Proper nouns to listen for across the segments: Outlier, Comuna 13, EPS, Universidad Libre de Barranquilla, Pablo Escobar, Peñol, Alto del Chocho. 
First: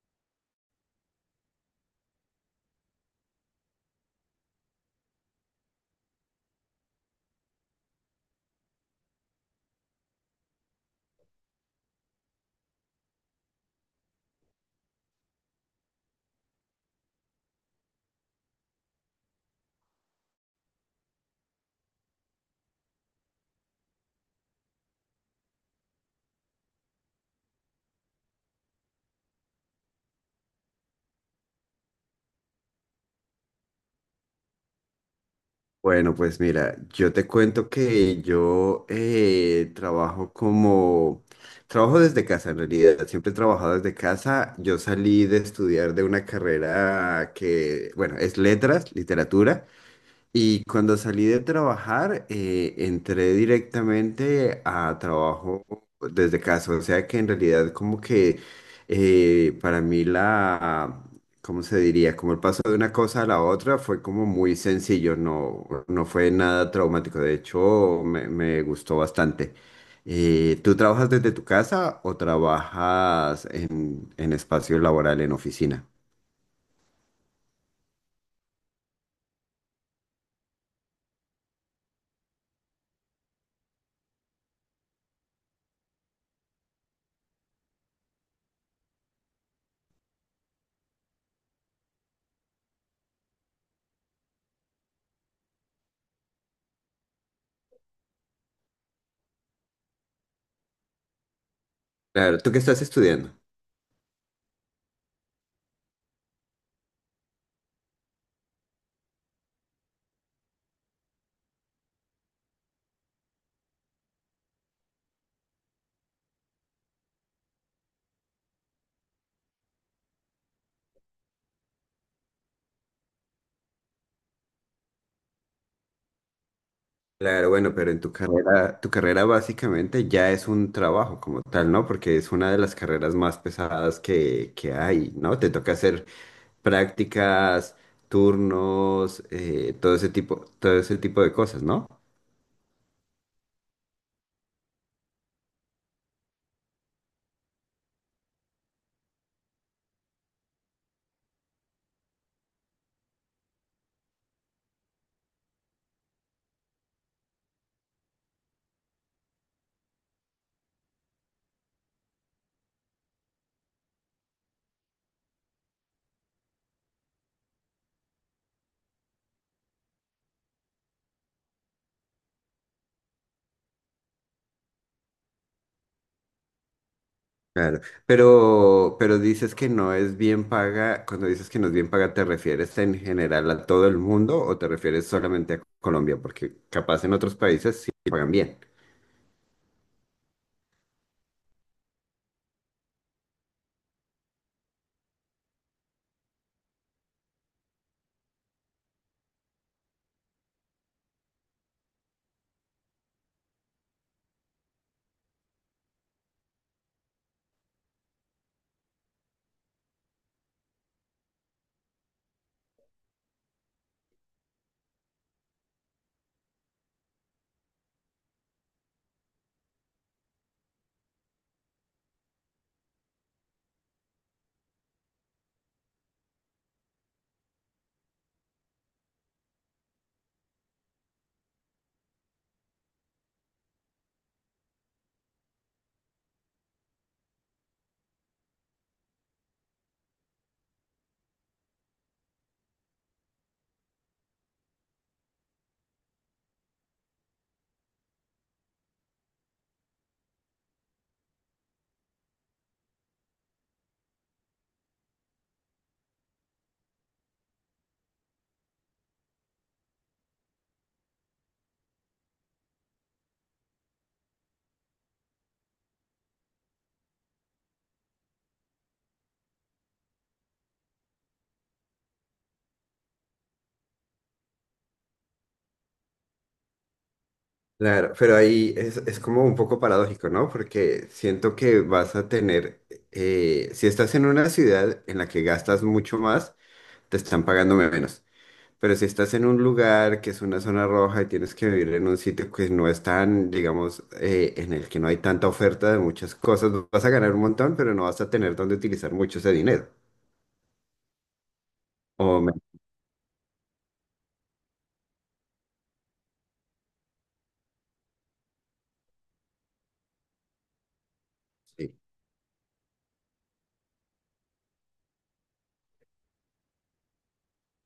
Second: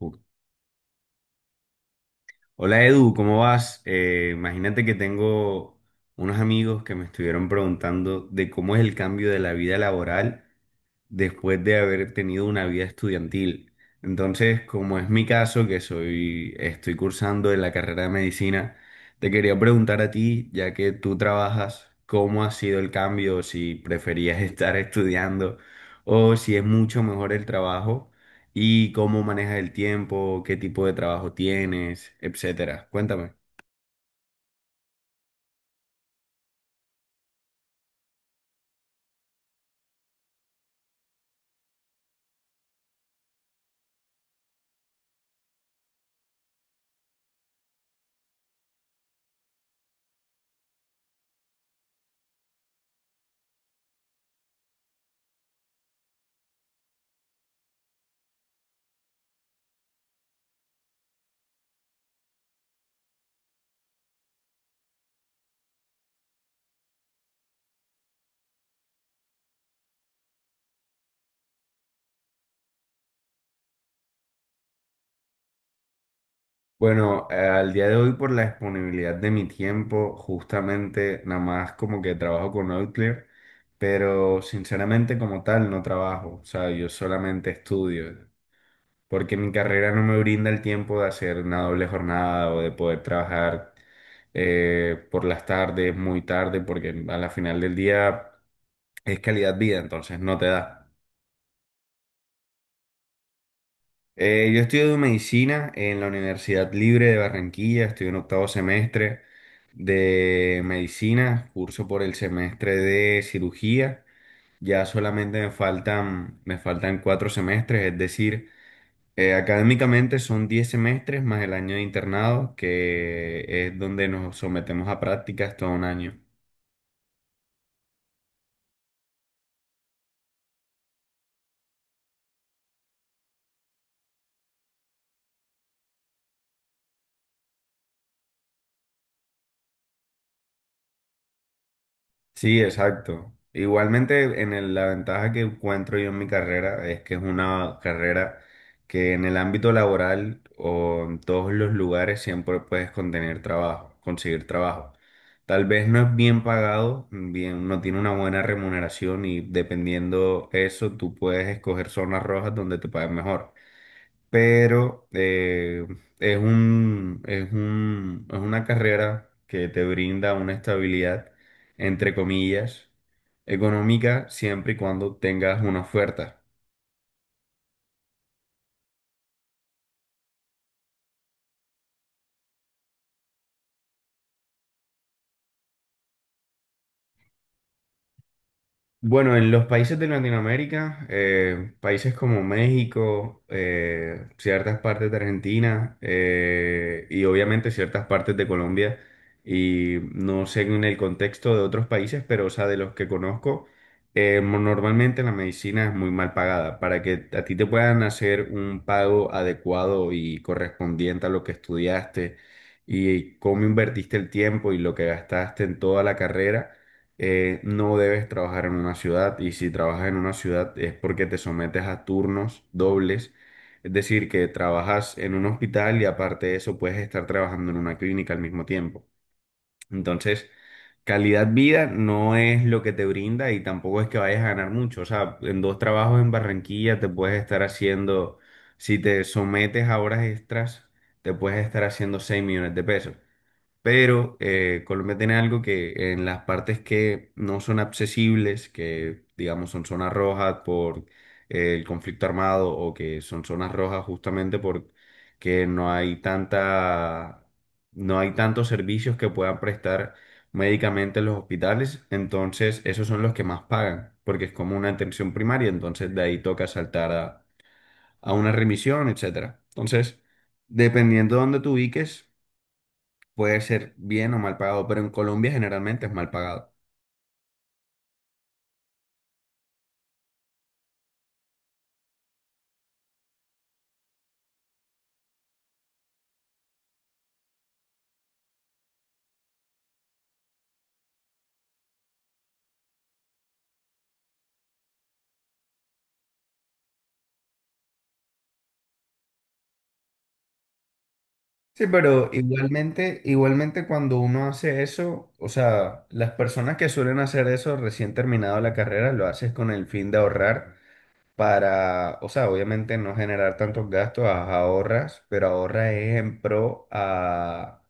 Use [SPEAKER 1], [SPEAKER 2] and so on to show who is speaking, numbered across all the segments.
[SPEAKER 1] Uh. Hola Edu, ¿cómo vas? Imagínate que tengo unos amigos que me estuvieron preguntando de cómo es el cambio de la vida laboral después de haber tenido una vida estudiantil. Entonces, como es mi caso, estoy cursando en la carrera de medicina, te quería preguntar a ti, ya que tú trabajas, ¿cómo ha sido el cambio? Si preferías estar estudiando o si es mucho mejor el trabajo y cómo manejas el tiempo, qué tipo de trabajo tienes, etcétera. Cuéntame.
[SPEAKER 2] Bueno, pues mira, yo te cuento que trabajo desde casa en realidad, siempre he trabajado desde casa. Yo salí de estudiar de una carrera que, bueno, es letras, literatura. Y cuando salí de trabajar, entré directamente a trabajo desde casa. O sea que en realidad como que para mí la, ¿cómo se diría? Como el paso de una cosa a la otra fue como muy sencillo, no fue nada traumático. De hecho, me gustó bastante. ¿Tú trabajas desde tu casa o trabajas en espacio laboral, en oficina?
[SPEAKER 1] Bueno, al día de hoy por la disponibilidad de mi tiempo, justamente nada más como que trabajo con Outlier, pero sinceramente como tal no trabajo, o sea, yo solamente estudio, porque mi carrera no me brinda el tiempo de hacer una doble jornada o de poder trabajar por las tardes, muy tarde, porque a la final del día es calidad vida, entonces no te da.
[SPEAKER 2] Claro, ¿tú qué estás estudiando?
[SPEAKER 1] Yo estudio medicina en la Universidad Libre de Barranquilla, estoy en octavo semestre de medicina, curso por el semestre de cirugía, ya solamente me faltan 4 semestres, es decir, académicamente son 10 semestres más el año de internado, que es donde nos sometemos a prácticas todo un año.
[SPEAKER 2] Claro, bueno, pero en tu carrera básicamente ya es un trabajo como tal, ¿no? Porque es una de las carreras más pesadas que hay, ¿no? Te toca hacer prácticas, turnos, todo ese tipo de cosas, ¿no?
[SPEAKER 1] Sí, exacto. Igualmente, la ventaja que encuentro yo en mi carrera es que es una carrera que en el ámbito laboral o en todos los lugares siempre puedes contener trabajo, conseguir trabajo. Tal vez no es bien pagado, bien, no tiene una buena remuneración y dependiendo eso, tú puedes escoger zonas rojas donde te paguen mejor, pero es una carrera que te brinda una estabilidad, entre comillas, económica siempre y cuando tengas una oferta.
[SPEAKER 2] Claro, pero dices que no es bien paga, cuando dices que no es bien paga, ¿te refieres en general a todo el mundo o te refieres solamente a Colombia? Porque capaz en otros países sí pagan bien.
[SPEAKER 1] Bueno, en los países de Latinoamérica, países como México, ciertas partes de Argentina, y obviamente ciertas partes de Colombia, y no sé en el contexto de otros países, pero o sea, de los que conozco, normalmente la medicina es muy mal pagada. Para que a ti te puedan hacer un pago adecuado y correspondiente a lo que estudiaste y cómo invertiste el tiempo y lo que gastaste en toda la carrera, no debes trabajar en una ciudad y si trabajas en una ciudad es porque te sometes a turnos dobles, es decir, que trabajas en un hospital y aparte de eso puedes estar trabajando en una clínica al mismo tiempo. Entonces, calidad vida no es lo que te brinda y tampoco es que vayas a ganar mucho. O sea, en dos trabajos en Barranquilla te puedes estar haciendo, si te sometes a horas extras, te puedes estar haciendo 6 millones de pesos. Pero Colombia tiene algo que en las partes que no son accesibles, que digamos son zonas rojas por el conflicto armado o que son zonas rojas justamente porque no hay tantos servicios que puedan prestar médicamente en los hospitales, entonces esos son los que más pagan, porque es como una atención primaria, entonces de ahí toca saltar a una remisión, etcétera. Entonces, dependiendo de dónde te ubiques, puede ser bien o mal pagado, pero en Colombia generalmente es mal pagado.
[SPEAKER 2] Claro, pero ahí es como un poco paradójico, ¿no? Porque siento que vas a tener, si estás en una ciudad en la que gastas mucho más, te están pagando menos. Pero si estás en un lugar que es una zona roja y tienes que vivir en un sitio que no es tan, digamos, en el que no hay tanta oferta de muchas cosas, vas a ganar un montón, pero no vas a tener dónde utilizar mucho ese dinero.
[SPEAKER 1] Sí, pero
[SPEAKER 2] O menos,
[SPEAKER 1] igualmente, igualmente cuando uno hace eso, o sea, las personas que suelen hacer eso recién terminado la carrera, lo haces con el fin de ahorrar
[SPEAKER 2] sí,
[SPEAKER 1] o sea, obviamente no generar tantos gastos, ahorras, pero ahorra es en pro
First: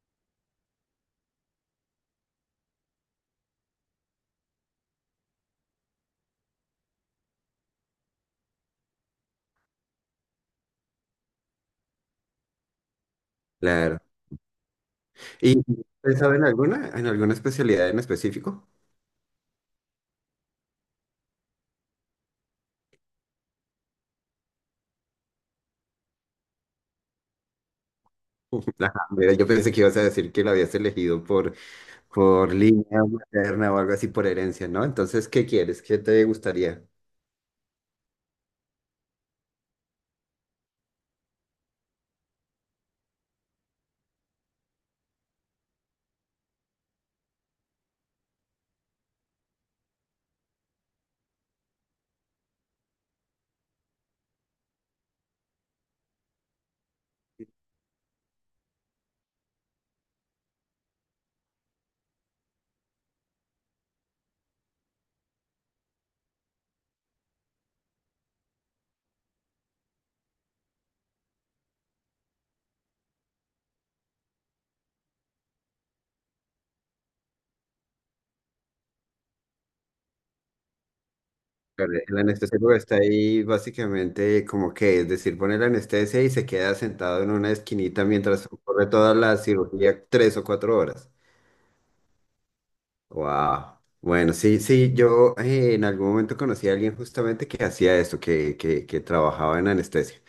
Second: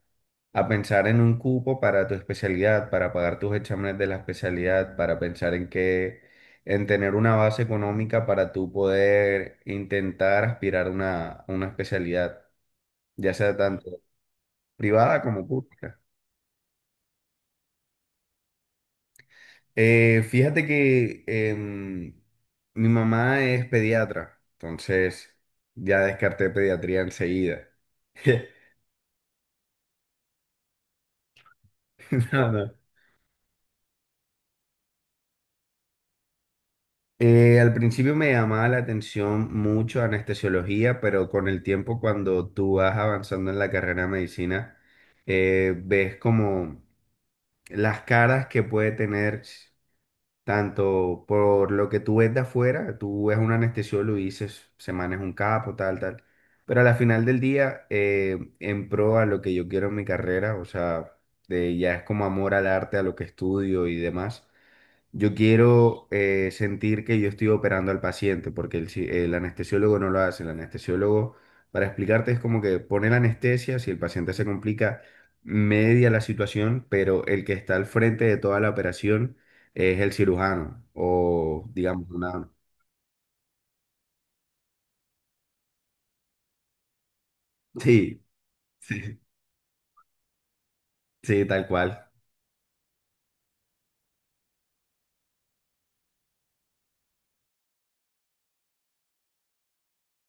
[SPEAKER 1] a pensar en un cupo para tu especialidad, para pagar tus exámenes de la especialidad, para pensar en tener una base económica para tú poder intentar aspirar a una especialidad, ya sea tanto
[SPEAKER 2] claro.
[SPEAKER 1] privada como
[SPEAKER 2] ¿Y
[SPEAKER 1] pública.
[SPEAKER 2] pensaba en alguna especialidad en específico?
[SPEAKER 1] Fíjate que mi mamá es pediatra, entonces ya descarté pediatría enseguida.
[SPEAKER 2] Ajá, mira, yo pensé que ibas a decir que lo habías elegido
[SPEAKER 1] No,
[SPEAKER 2] por
[SPEAKER 1] no.
[SPEAKER 2] línea materna o algo así por herencia, ¿no? Entonces, ¿qué quieres? ¿Qué te gustaría?
[SPEAKER 1] Al principio me llamaba la atención mucho anestesiología, pero con el tiempo cuando tú vas avanzando en la carrera de medicina, ves como las caras que puede tener tanto por lo que tú ves de afuera, tú ves a un anestesiólogo y dices, se maneja un capo, tal, tal. Pero a la final del día, en pro a lo que yo quiero en mi carrera, o sea, ya es como amor al arte, a lo que estudio y demás, yo quiero sentir que yo estoy operando al paciente, porque el anestesiólogo no lo hace. El anestesiólogo, para explicarte, es como que pone la anestesia, si el paciente se complica, media la situación, pero el que está al frente de toda la operación es el cirujano, o
[SPEAKER 2] Claro,
[SPEAKER 1] digamos
[SPEAKER 2] el
[SPEAKER 1] una.
[SPEAKER 2] anestesiólogo está ahí básicamente como que, es decir, pone la anestesia y se queda sentado en una esquinita
[SPEAKER 1] Sí,
[SPEAKER 2] mientras ocurre toda
[SPEAKER 1] sí,
[SPEAKER 2] la cirugía tres o cuatro horas.
[SPEAKER 1] sí, tal cual.
[SPEAKER 2] Wow. Bueno, sí, sí, yo en algún momento conocí a alguien justamente que hacía esto, que trabajaba en anestesia.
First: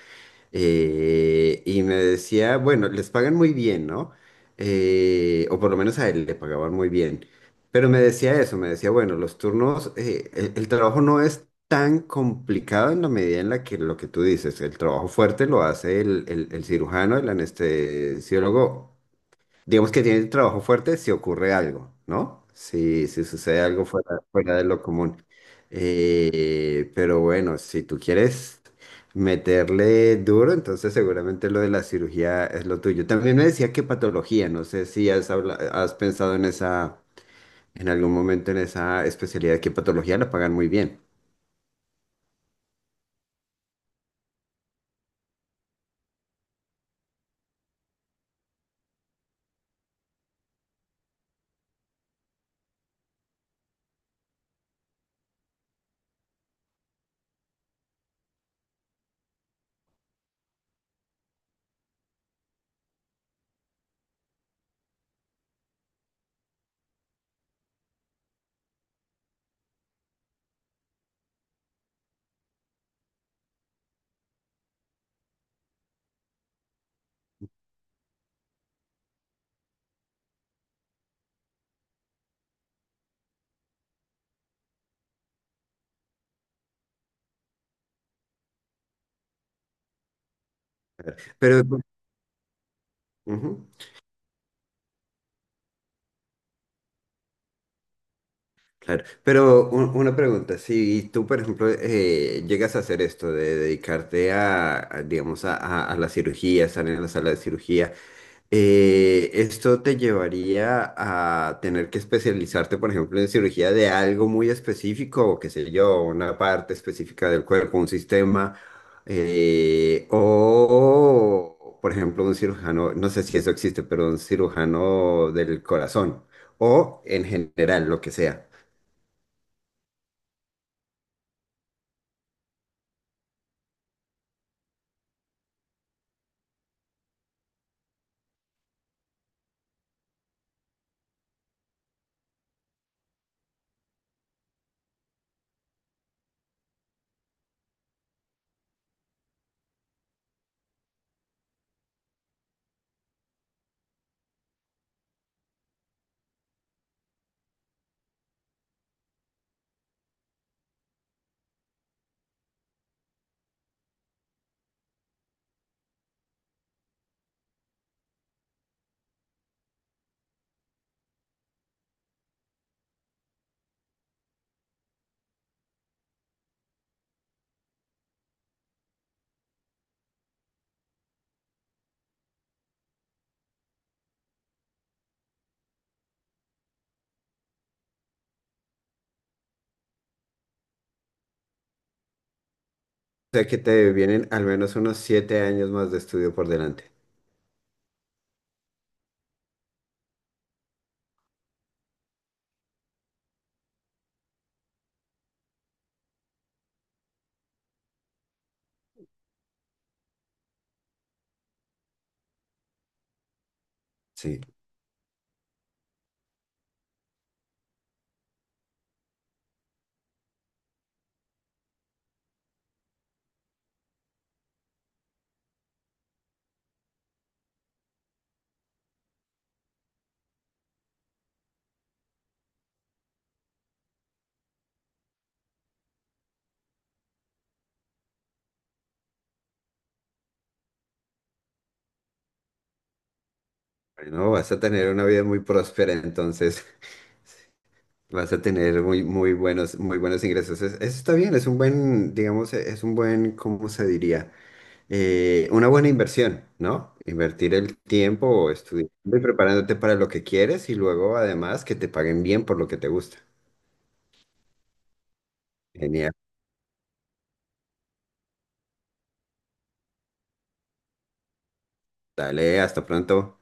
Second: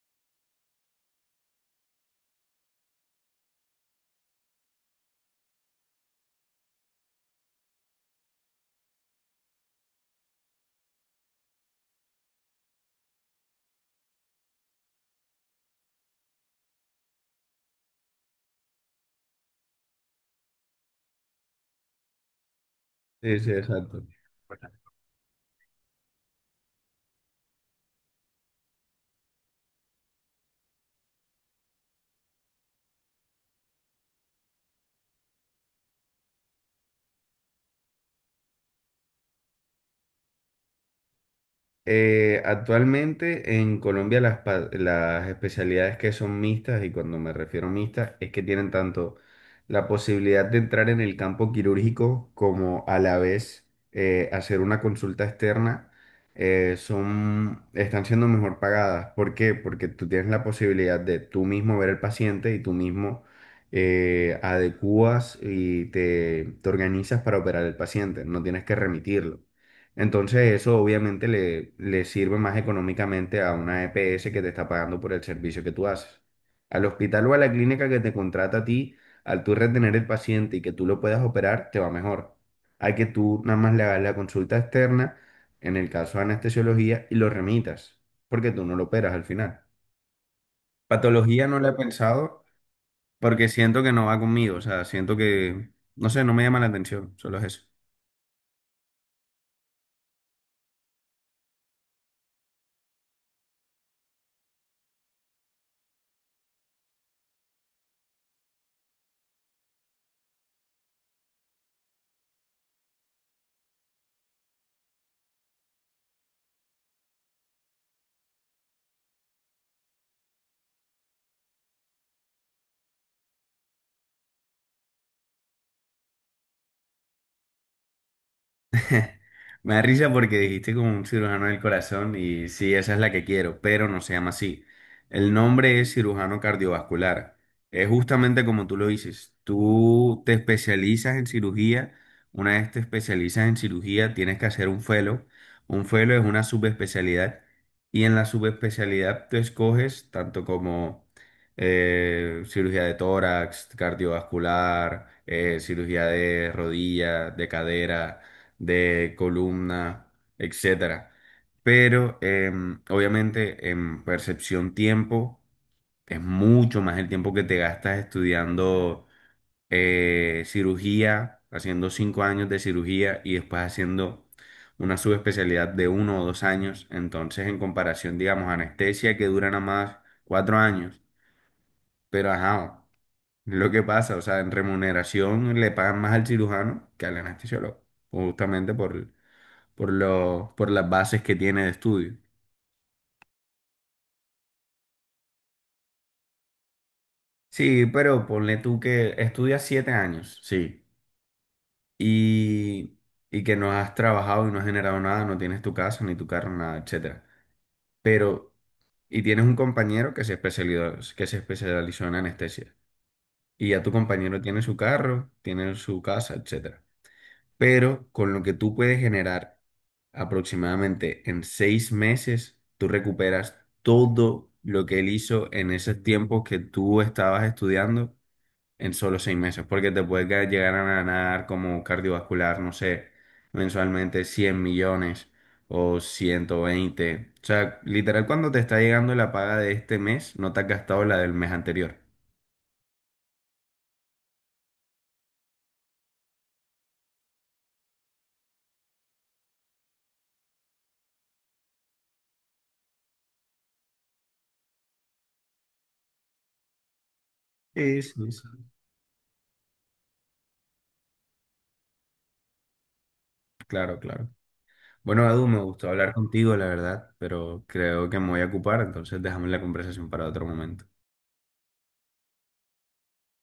[SPEAKER 2] Y me decía, bueno, les pagan muy bien, ¿no? O por lo menos a él le pagaban muy bien. Pero me decía eso, me decía, bueno, los turnos, el trabajo no es tan complicado en la medida en la que lo que tú dices, el trabajo fuerte lo hace el cirujano, el anestesiólogo digamos que tiene trabajo fuerte si ocurre algo, ¿no? Si
[SPEAKER 1] Sí, sí,
[SPEAKER 2] sucede algo
[SPEAKER 1] exacto.
[SPEAKER 2] fuera, fuera de lo común. Pero bueno, si tú quieres meterle duro, entonces seguramente lo de la cirugía es lo tuyo. También me decía que patología, no sé si has, habla- has pensado en esa, en algún momento en esa especialidad, que patología la pagan muy bien.
[SPEAKER 1] Actualmente en Colombia las especialidades que son mixtas, y cuando me refiero a mixtas, es que tienen tanto la posibilidad de entrar en el campo quirúrgico como a la vez hacer una consulta externa, están siendo mejor pagadas. ¿Por qué? Porque tú tienes la posibilidad de tú mismo ver al paciente y tú mismo adecuas y te organizas para operar al paciente, no tienes que remitirlo. Entonces eso obviamente le sirve más económicamente a una EPS que te está pagando por el servicio que tú haces. Al hospital o a la clínica que te contrata a ti, al tú retener el paciente y que tú lo puedas operar, te va mejor. Hay que tú nada más le hagas la consulta externa, en el caso de anestesiología, y lo remitas, porque tú no lo operas al final. Patología no
[SPEAKER 2] Pero,
[SPEAKER 1] la he pensado porque
[SPEAKER 2] ujú.
[SPEAKER 1] siento que no va conmigo, o sea, siento que, no sé, no me llama la atención, solo es eso.
[SPEAKER 2] Claro, pero una pregunta, si tú, por ejemplo, llegas a hacer esto de dedicarte digamos, a la cirugía, estar en la sala de cirugía, ¿esto te llevaría a tener que especializarte, por ejemplo, en cirugía de algo muy específico, o qué sé yo, una parte específica del cuerpo, un sistema, o, por ejemplo, un cirujano, no sé si eso existe, pero un cirujano del corazón, o en general, lo que sea?
[SPEAKER 1] Me da risa porque dijiste como un cirujano del corazón y sí, esa es la que quiero, pero no se llama así. El nombre es cirujano cardiovascular. Es justamente como tú lo dices. Tú te especializas en cirugía. Una vez te especializas en cirugía, tienes que hacer un fellow. Un fellow es una subespecialidad y en la subespecialidad tú escoges tanto como cirugía de tórax, cardiovascular, cirugía de rodilla, de cadera de columna, etcétera. Pero obviamente en percepción tiempo es mucho más el tiempo que te gastas estudiando cirugía, haciendo 5 años de cirugía y después haciendo una subespecialidad de uno o dos años. Entonces, en comparación, digamos, anestesia que dura nada más 4 años. Pero ajá, lo que pasa, o sea, en remuneración le pagan más al cirujano que al anestesiólogo, justamente por las bases que tiene de estudio.
[SPEAKER 2] Sea que te vienen al menos unos 7 años más de estudio por delante.
[SPEAKER 1] Sí, pero ponle tú que estudias 7 años, sí, y, y que no has trabajado y no has generado nada, no tienes tu casa, ni tu carro, nada, etcétera. Pero, y tienes un compañero que se especializó en anestesia. Y ya tu compañero
[SPEAKER 2] Sí.
[SPEAKER 1] tiene su carro, tiene su casa, etcétera. Pero con lo que tú puedes generar aproximadamente en 6 meses, tú recuperas todo lo que él hizo en esos tiempos que tú estabas estudiando en solo 6 meses, porque te puedes llegar a ganar como cardiovascular, no sé, mensualmente 100 millones o 120. O sea, literal, cuando te está llegando la paga de este mes, no te has gastado la del mes anterior.
[SPEAKER 2] Bueno, vas a tener una vida muy próspera, entonces vas a tener muy buenos ingresos. Es- eso está bien, es un buen, digamos, e- es un buen, ¿cómo se diría? Una buena inversión, ¿no? Invertir el
[SPEAKER 1] Sí, sí, sí.
[SPEAKER 2] tiempo estudiando y preparándote para lo que quieres y luego además que te paguen bien por lo que te gusta.
[SPEAKER 1] Claro, claro. Bueno, Edu, me gustó
[SPEAKER 2] Genial.
[SPEAKER 1] hablar contigo, la verdad, pero creo que me voy a ocupar, entonces dejamos la conversación para otro momento.
[SPEAKER 2] Dale, hasta pronto.